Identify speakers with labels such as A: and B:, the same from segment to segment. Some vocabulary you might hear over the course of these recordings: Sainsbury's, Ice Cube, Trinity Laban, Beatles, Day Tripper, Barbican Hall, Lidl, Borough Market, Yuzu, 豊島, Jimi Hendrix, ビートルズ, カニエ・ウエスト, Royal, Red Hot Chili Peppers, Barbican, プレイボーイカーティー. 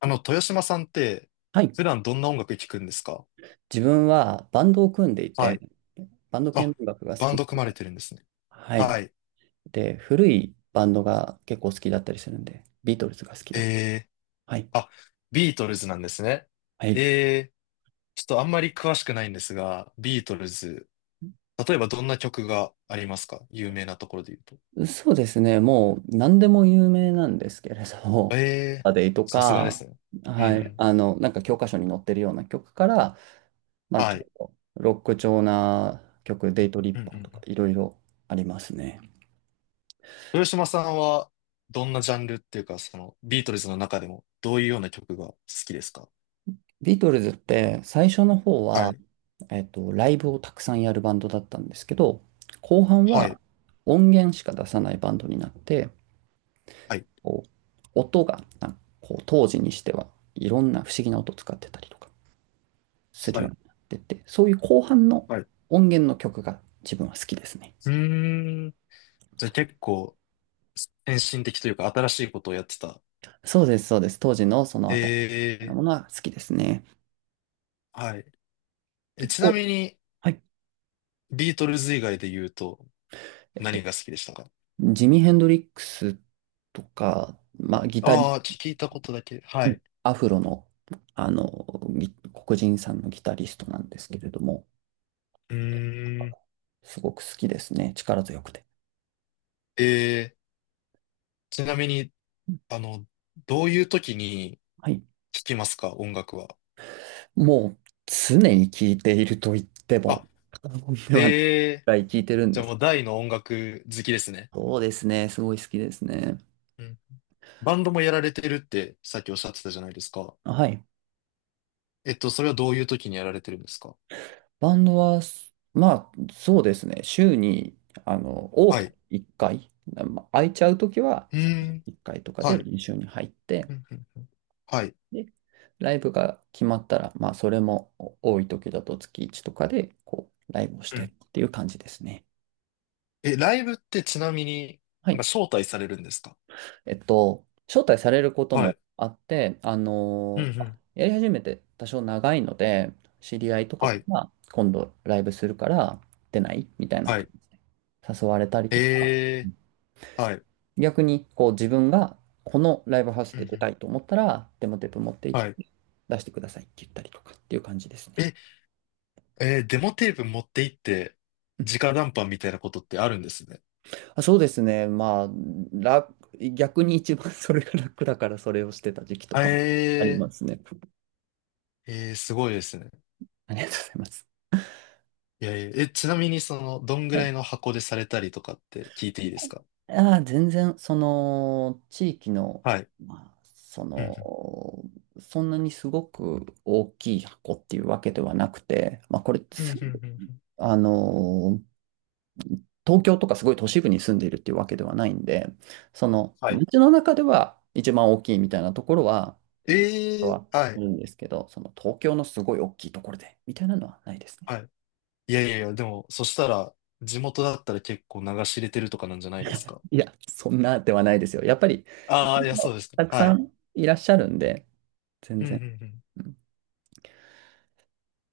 A: 豊島さんって、
B: はい。
A: 普段どんな音楽聴くんですか？
B: 自分はバンドを組んでい
A: は
B: て、
A: い。
B: バンド系の
A: あ、
B: 音楽が好
A: バン
B: き。
A: ド組まれてるんですね。
B: はい。
A: はい。
B: で、古いバンドが結構好きだったりするんで、ビートルズが好きだった。
A: え
B: はい。
A: あ、ビートルズなんですね。
B: はい。
A: えー、ちょっとあんまり詳しくないんですが、ビートルズ、例えばどんな曲がありますか、有名なところで言うと？
B: そうですね。もう何でも有名なんですけれど、
A: えー、
B: アデイと
A: さすがで
B: か、
A: すね。うんう
B: はい。
A: ん。
B: なんか教科書に載ってるような曲から、まあち
A: は
B: ょ
A: い。
B: っとロック調な曲、デイトリッ
A: うんうんう
B: パーとか
A: ん。
B: いろいろありますね。
A: 豊島さんは、どんなジャンルっていうか、その、ビートルズの中でも、どういうような曲が好きですか？
B: ビートルズって最初の方
A: は
B: は、
A: い。
B: ライブをたくさんやるバンドだったんですけど、後半
A: はい。
B: は音源しか出さないバンドになって、
A: はい。
B: こう、音が、なんかこう、当時にしてはいろんな不思議な音を使ってたりとかする
A: は
B: よう
A: い。
B: になってって、そういう後半の
A: はい。
B: 音源の曲が自分は好きですね。
A: うーん。じゃあ結構、先進的というか新しいことをやってた。
B: そうです、そうです。当時のその新しい
A: ええ、
B: ものは好きですね。
A: はい。え、ちな
B: お、
A: みに、
B: はい。
A: ビートルズ以外で言うと、
B: えっと、
A: 何が好きでしたか？
B: ジミー・ヘンドリックスとか、まあ、ギタ
A: あ
B: リ
A: あー、聞いたことだけ。は
B: うん
A: い。
B: アフロの、あの、黒人さんのギタリストなんですけれども、
A: うーん。
B: すごく好きですね。力強くて。
A: ええ、ちなみに、あの、どういう時に
B: はい。
A: 聞きますか、音楽は？
B: もう、常に聴いていると言っても、
A: あ、
B: 過言ではないく
A: ええ、
B: らい聴いてるん
A: じ
B: で
A: ゃあ
B: す。
A: もう大の音楽好きですね。
B: そうですね。すごい好きですね。
A: うん。バンドもやられてるってさっきおっしゃってたじゃないですか。
B: はい。
A: それはどういう時にやられてるんですか？
B: バンドは、まあ、そうですね。週に、多
A: は
B: く
A: い。う
B: 1回、まあ空いちゃうときは
A: ーん。
B: 1回とか
A: は
B: で
A: い。
B: 練習に入って、
A: うんうん。はい。
B: で、ライブが決まったら、まあ、それも多い時だと月1とかで、こう、ライブをし
A: う
B: てっ
A: ん。
B: ていう感じですね。
A: え、ライブってちなみに
B: は
A: なんか
B: い。
A: 招待されるんですか？
B: 招待されること
A: は
B: も
A: い。
B: あって、
A: うんうん。
B: やり始めて多少長いので、知り合いとか
A: はい。
B: が今度ライブするから出ないみたいな
A: は
B: 感
A: い。
B: じで誘われたりとか、
A: えはい。う
B: 逆にこう自分がこのライブハウス
A: んう
B: で出た
A: ん。
B: いと思ったら、デモテープ持って行っ
A: はい。
B: て出してくださいって言ったりとかっていう感じですね。うん。
A: え、デモテープ持って行って、直談判みたいなことってあるんですね。
B: あ、そうですね。まあ、楽、逆に一番 それが楽だからそれをしてた時期とかもあり
A: え
B: ますね。
A: えー、すごいですね。
B: ありがとうございます。
A: いやいや、え、ちなみに、その、どんぐ
B: は
A: らい
B: い。
A: の箱でされたりとかって聞いていいですか？
B: ああ、全然、その、地域の、
A: はい。
B: まあ、そ
A: うん
B: の、そんなにすごく大きい箱っていうわけではなくて、まあ、これって
A: うんうん
B: す、
A: うんうんうん。
B: あの、東京とかすごい都市部に住んでいるっていうわけではないんで、その
A: はい。
B: 街の中では一番大きいみたいなところは、は
A: は
B: ある
A: い。
B: んですけど、その東京のすごい大きいところでみたいなのはないですね。
A: はい。いやいやいや、でも、そしたら、地元だったら結構流し入れてるとかなんじゃないですか。
B: いや、そんなではないですよ。やっぱり、
A: ああ、いや、そうですか。
B: たく
A: は
B: さ
A: い。
B: んいらっしゃるんで、全
A: うんう
B: 然。
A: んうん。
B: うん。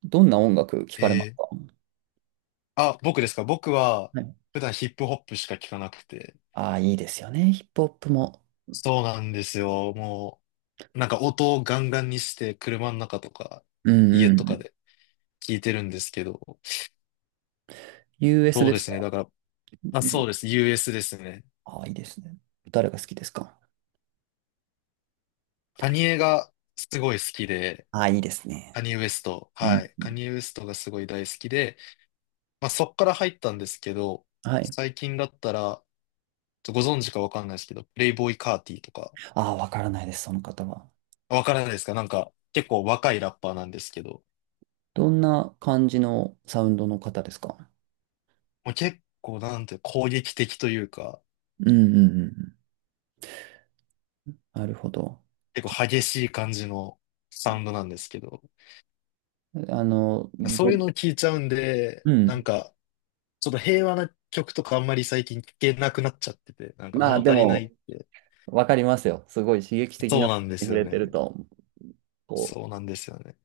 B: どんな音楽聞かれます
A: えー、
B: か？
A: あ、僕ですか。僕は、
B: はい。
A: 普段ヒップホップしか聞かなくて。
B: ああ、いいですよね。ヒップホップも。
A: そうなんですよ。もう、なんか音をガンガンにして、車の中とか、
B: うん
A: 家
B: う
A: とか
B: ん。
A: で聞いてるんですけど。
B: US
A: そう
B: で
A: で
B: す
A: すね。
B: か？
A: だから、まあ、
B: う
A: そう
B: ん。
A: です。US ですね。
B: ああ、いいですね。誰が好きですか？
A: カニエがすごい好きで、
B: ああ、いいです
A: カ
B: ね。
A: ニエ・ウエスト。
B: う
A: は
B: ん。
A: い。カニエ・ウエストがすごい大好きで、まあ、そっから入ったんですけど、
B: はい。
A: 最近だったら、ちょっとご存知かわかんないですけど、プレイボーイカーティーとか、
B: ああ、わからないです、その方は。
A: わからないですか？なんか、結構若いラッパーなんですけど、
B: どんな感じのサウンドの方ですか？
A: もう結構なんて攻撃的というか、
B: うんうんうん。なるほど。
A: 結
B: ち
A: 構
B: ょ
A: 激しい感じのサウンドなんですけど、
B: あの、
A: そ
B: ど
A: ういうのを聞いちゃうんで、
B: う
A: なん
B: ん。
A: か、ちょっと平和な曲とかあんまり最近聞けなくなっちゃってて、なんか
B: まあ
A: 物
B: で
A: 足りない
B: も、
A: って。
B: わかりますよ。すごい刺激的
A: そ
B: な
A: う
B: に
A: なんです
B: 触
A: よ
B: れてる
A: ね。
B: と、こ
A: そうなんですよね。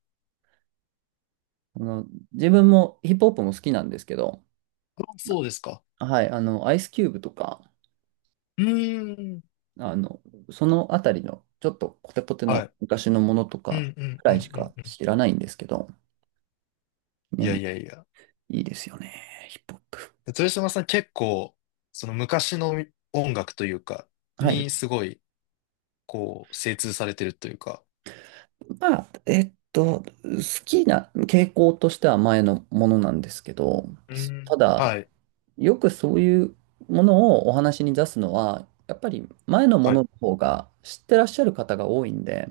B: う、自分もヒップホップも好きなんですけど、
A: あ、そうですか。
B: はい、アイスキューブとか、
A: うーん。
B: あの、そのあたりの、ちょっとコテコテ
A: は
B: の昔のものと
A: い。う
B: か
A: んうん
B: く
A: う
B: らいし
A: んうん
B: か
A: うん。
B: 知らないんですけど、で
A: い
B: も
A: や
B: い
A: いやいや。
B: いですよね、ヒップホップ。
A: 豊島さん結構、その昔の音楽というか、
B: はい。
A: にすごい、こう、精通されてるというか。
B: まあ、好きな傾向としては前のものなんですけど、
A: う
B: た
A: ん。
B: だ、
A: はい。
B: よくそういうものをお話に出すのは、やっぱり前のも
A: は
B: の
A: い。
B: の方が知ってらっしゃる方が多いんで、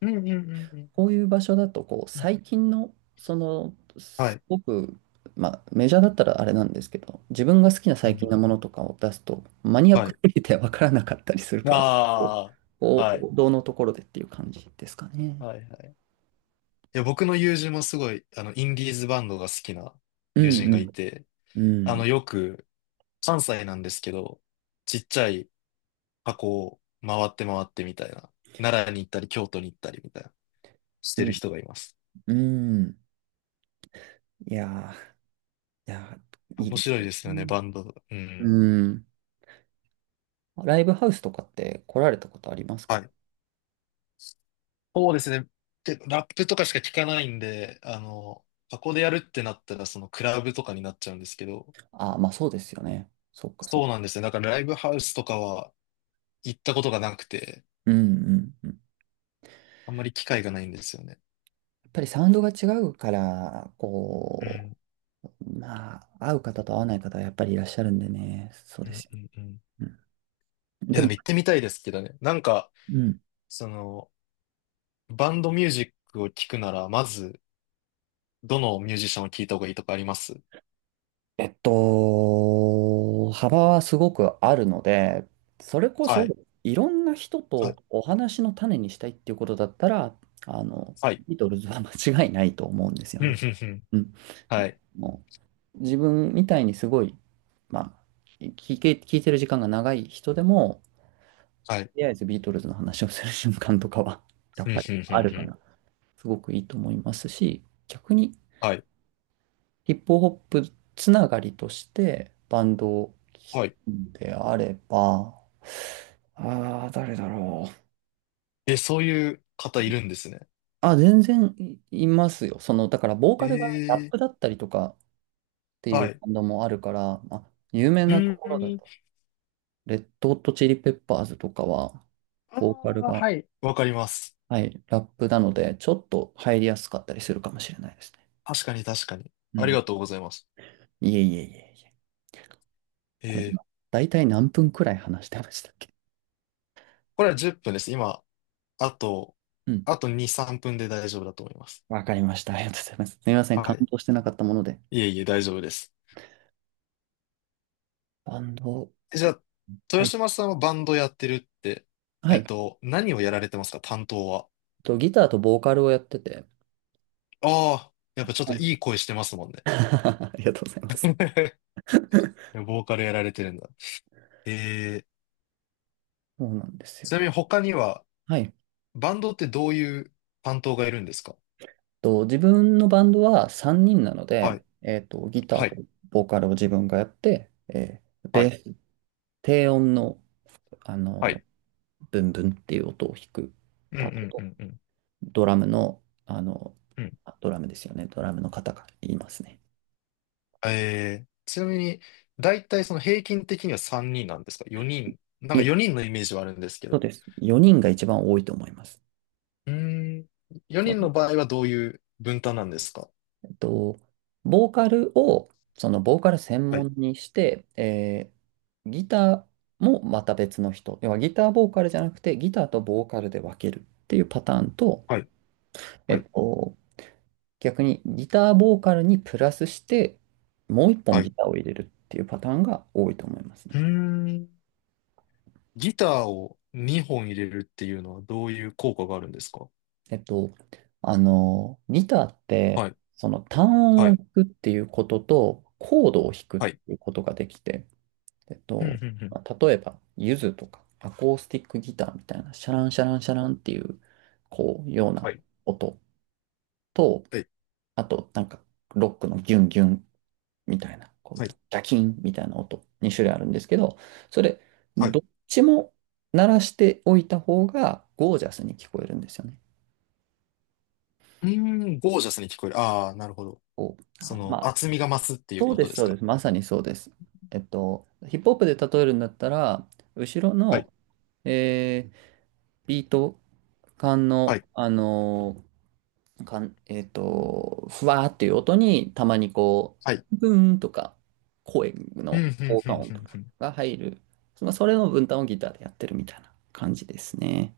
A: うんうんうんうん
B: こういう場所だと、こう、
A: うん。
B: 最近の、その、
A: は
B: す
A: い。
B: ごく、まあ、メジャーだったらあれなんですけど、自分が好きな
A: うんう
B: 最近
A: ん。
B: のものとかを出すと、マニアッ
A: は
B: ク
A: い。
B: すぎて分からなかったりするから、こ
A: ああ、
B: う、
A: はい。
B: 王道のところでっていう感じですかね。
A: はいはい。いや、僕の友人もすごい、インディーズバンドが好きな
B: う
A: 友
B: ん
A: 人
B: う
A: がい
B: ん。
A: て、
B: うん。
A: よく、関西なんですけど、ちっちゃい箱を回って回ってみたいな、奈良に行ったり、京都に行ったりみたいな、して
B: い
A: る
B: いで
A: 人
B: す。
A: がいます。
B: うん。いやー、いやー、いい
A: 面
B: です
A: 白い
B: よ。
A: です
B: う
A: よね、
B: ん、
A: バンド。うん。
B: うん。ライブハウスとかって来られたことありますか？
A: はい。そうですね。で、ラップとかしか聞かないんで、箱でやるってなったら、そのクラブとかになっちゃうんですけど、
B: ああ、まあそうですよね。そっかそっ
A: そう
B: か。
A: なんですね。だからライブハウスとかは行ったことがなくて、
B: うんうんうん。や
A: あんまり機会がないんですよね。
B: っぱりサウンドが違うから、
A: う
B: こ
A: ん、
B: う、まあ、合う方と合わない方はやっぱりいらっしゃるんでね。そう
A: う
B: です
A: ん、
B: よ。
A: うん、うん。
B: うん、
A: いや、
B: で
A: でも
B: も、
A: 行ってみたいですけどね。なんか、
B: うん。
A: その、バンドミュージックを聞くなら、まず、どのミュージシャンを聞いた方がいいとかあります？
B: 幅はすごくあるので、それこ
A: は
B: そ
A: い。
B: いろんな人
A: は
B: と
A: い。
B: お話の種にしたいっていうことだったら、あの、
A: はい。
B: ビートルズは間違いないと思うんですよ
A: うん、うん、
B: ね。
A: うん。
B: うん。
A: はい。
B: もう自分みたいにすごい、まあ、聞いてる時間が長い人でも、
A: はい。
B: とりあえずビートルズの話をする瞬間とかは、や
A: う
B: っ
A: ん、うん、
B: ぱり
A: う
B: ある
A: ん、う
B: か
A: ん。
B: ら、すごくいいと思いますし、逆に
A: はい。
B: ヒップホップつながりとしてバンドを聴
A: はい。
B: くであれば、ああ、誰だろう。
A: え、そういう方いるんですね。
B: あ、全然いますよ。その、だから、ボーカルがラッ
A: ええ、
B: プだったりとかってい
A: は
B: う
A: い。
B: バンドもあるから、まあ、有名
A: う
B: なと
A: ー
B: ころだと、
A: ん。
B: レッドホットチリペッパーズとかは、
A: あ
B: ボーカル
A: あ、
B: が、
A: はい。わかります。
B: はい、ラップなので、ちょっと入りやすかったりするかもしれないですね。
A: 確かに確かに。
B: う
A: あり
B: ん。
A: がとうございます。
B: いえいえいえいえ。これ
A: え
B: 今、
A: え、
B: 大体何分くらい話してましたっけ？
A: これは10分です。今、あと、
B: うん。
A: あと2、3分で大丈夫だと思います。
B: わかりました。ありがとうございます。すみません。
A: は
B: 感
A: い。
B: 動してなかったもので。
A: いえいえ、大丈夫です。
B: バンド、
A: え、じゃあ、
B: は
A: 豊
B: い。
A: 島さんはバンドやってるって、
B: はい。
A: 何をやられてますか、担当は？
B: ギターとボーカルをやってて、
A: ああ、やっぱちょっ
B: は
A: と
B: い。
A: いい声してますもん ね。
B: ありがとうございます。
A: ボーカルやられてるんだ。えー、
B: そうなんです
A: ち
B: よ。
A: なみに他には
B: はい。
A: バンドってどういう担当がいるんですか？
B: 自分のバンドは3人なの
A: はい、
B: で、ギタ
A: は
B: ーと
A: い、
B: ボーカルを自分がやって、
A: は
B: ベー
A: い、
B: ス、低音の、あ
A: は
B: の、
A: い。
B: ブンブンっていう音を弾く
A: うんう
B: パート
A: んう
B: と、
A: んうん
B: ドラムの、
A: うん。
B: ドラムですよね。ドラムの方が言いますね。
A: ちなみに、だいたい、その、平均的には3人なんですか？ 4 人。なん
B: い
A: か
B: え、
A: 4人のイメージはあるんですけ
B: そう
A: ど。
B: です。4人が一番多いと思います。
A: うーん。
B: そ
A: 4人の
B: の
A: 場合はどういう分担なんですか？
B: と、ボーカルを、そのボーカル専
A: はい、
B: 門にして、ギターもまた別の人。要はギターボーカルじゃなくて、ギターとボーカルで分けるっていうパターンと、
A: はい、
B: え
A: は
B: っ
A: い、
B: と、逆にギターボーカルにプラスして、もう一本
A: はい。
B: ギ
A: う
B: ターを入れるっていうパターンが多いと思いますね。
A: ーん。ギターを2本入れるっていうのはどういう効果があるんですか？
B: えっと、ギターって、
A: はい、
B: その単音
A: は
B: を
A: い、
B: 弾くっていうことと、コードを弾くっ
A: はい。
B: ていうことができて、えっ
A: うんう
B: と、
A: んうん。
B: まあ、例えば、ユズとかアコースティックギターみたいな、シャランシャランシャランっていう、こう、よう
A: は
B: な
A: い、
B: 音と、
A: はい、
B: あと、なんか、ロックのギュンギュンみたいな、こう、
A: は
B: ジ
A: い、
B: ャキンみたいな音、2種類あるんですけど、それ、
A: はい。
B: ど
A: う
B: っちも鳴らしておいた方が、ゴージャスに聞こえるんですよね。
A: ーん、ゴージャスに聞こえる。ああ、なるほど。
B: こう、
A: そ
B: あ、
A: の
B: まあ、
A: 厚みが増すっていう
B: そう
A: こ
B: で
A: と
B: す、
A: です
B: そうで
A: か？
B: す。まさにそうです。ヒップホップで例えるんだったら、後ろ
A: は
B: の、
A: い。
B: えービート管
A: は
B: の、
A: い。
B: 管えっと、ふわーっていう音に、たまにこ
A: はい。
B: う、ブーンとか、声
A: うん、う
B: の
A: ん、
B: 効
A: う
B: 果
A: ん、
B: 音
A: う
B: と
A: ん、う
B: か
A: ん。
B: が入る。まあ、それの分担をギターでやってるみたいな感じですね。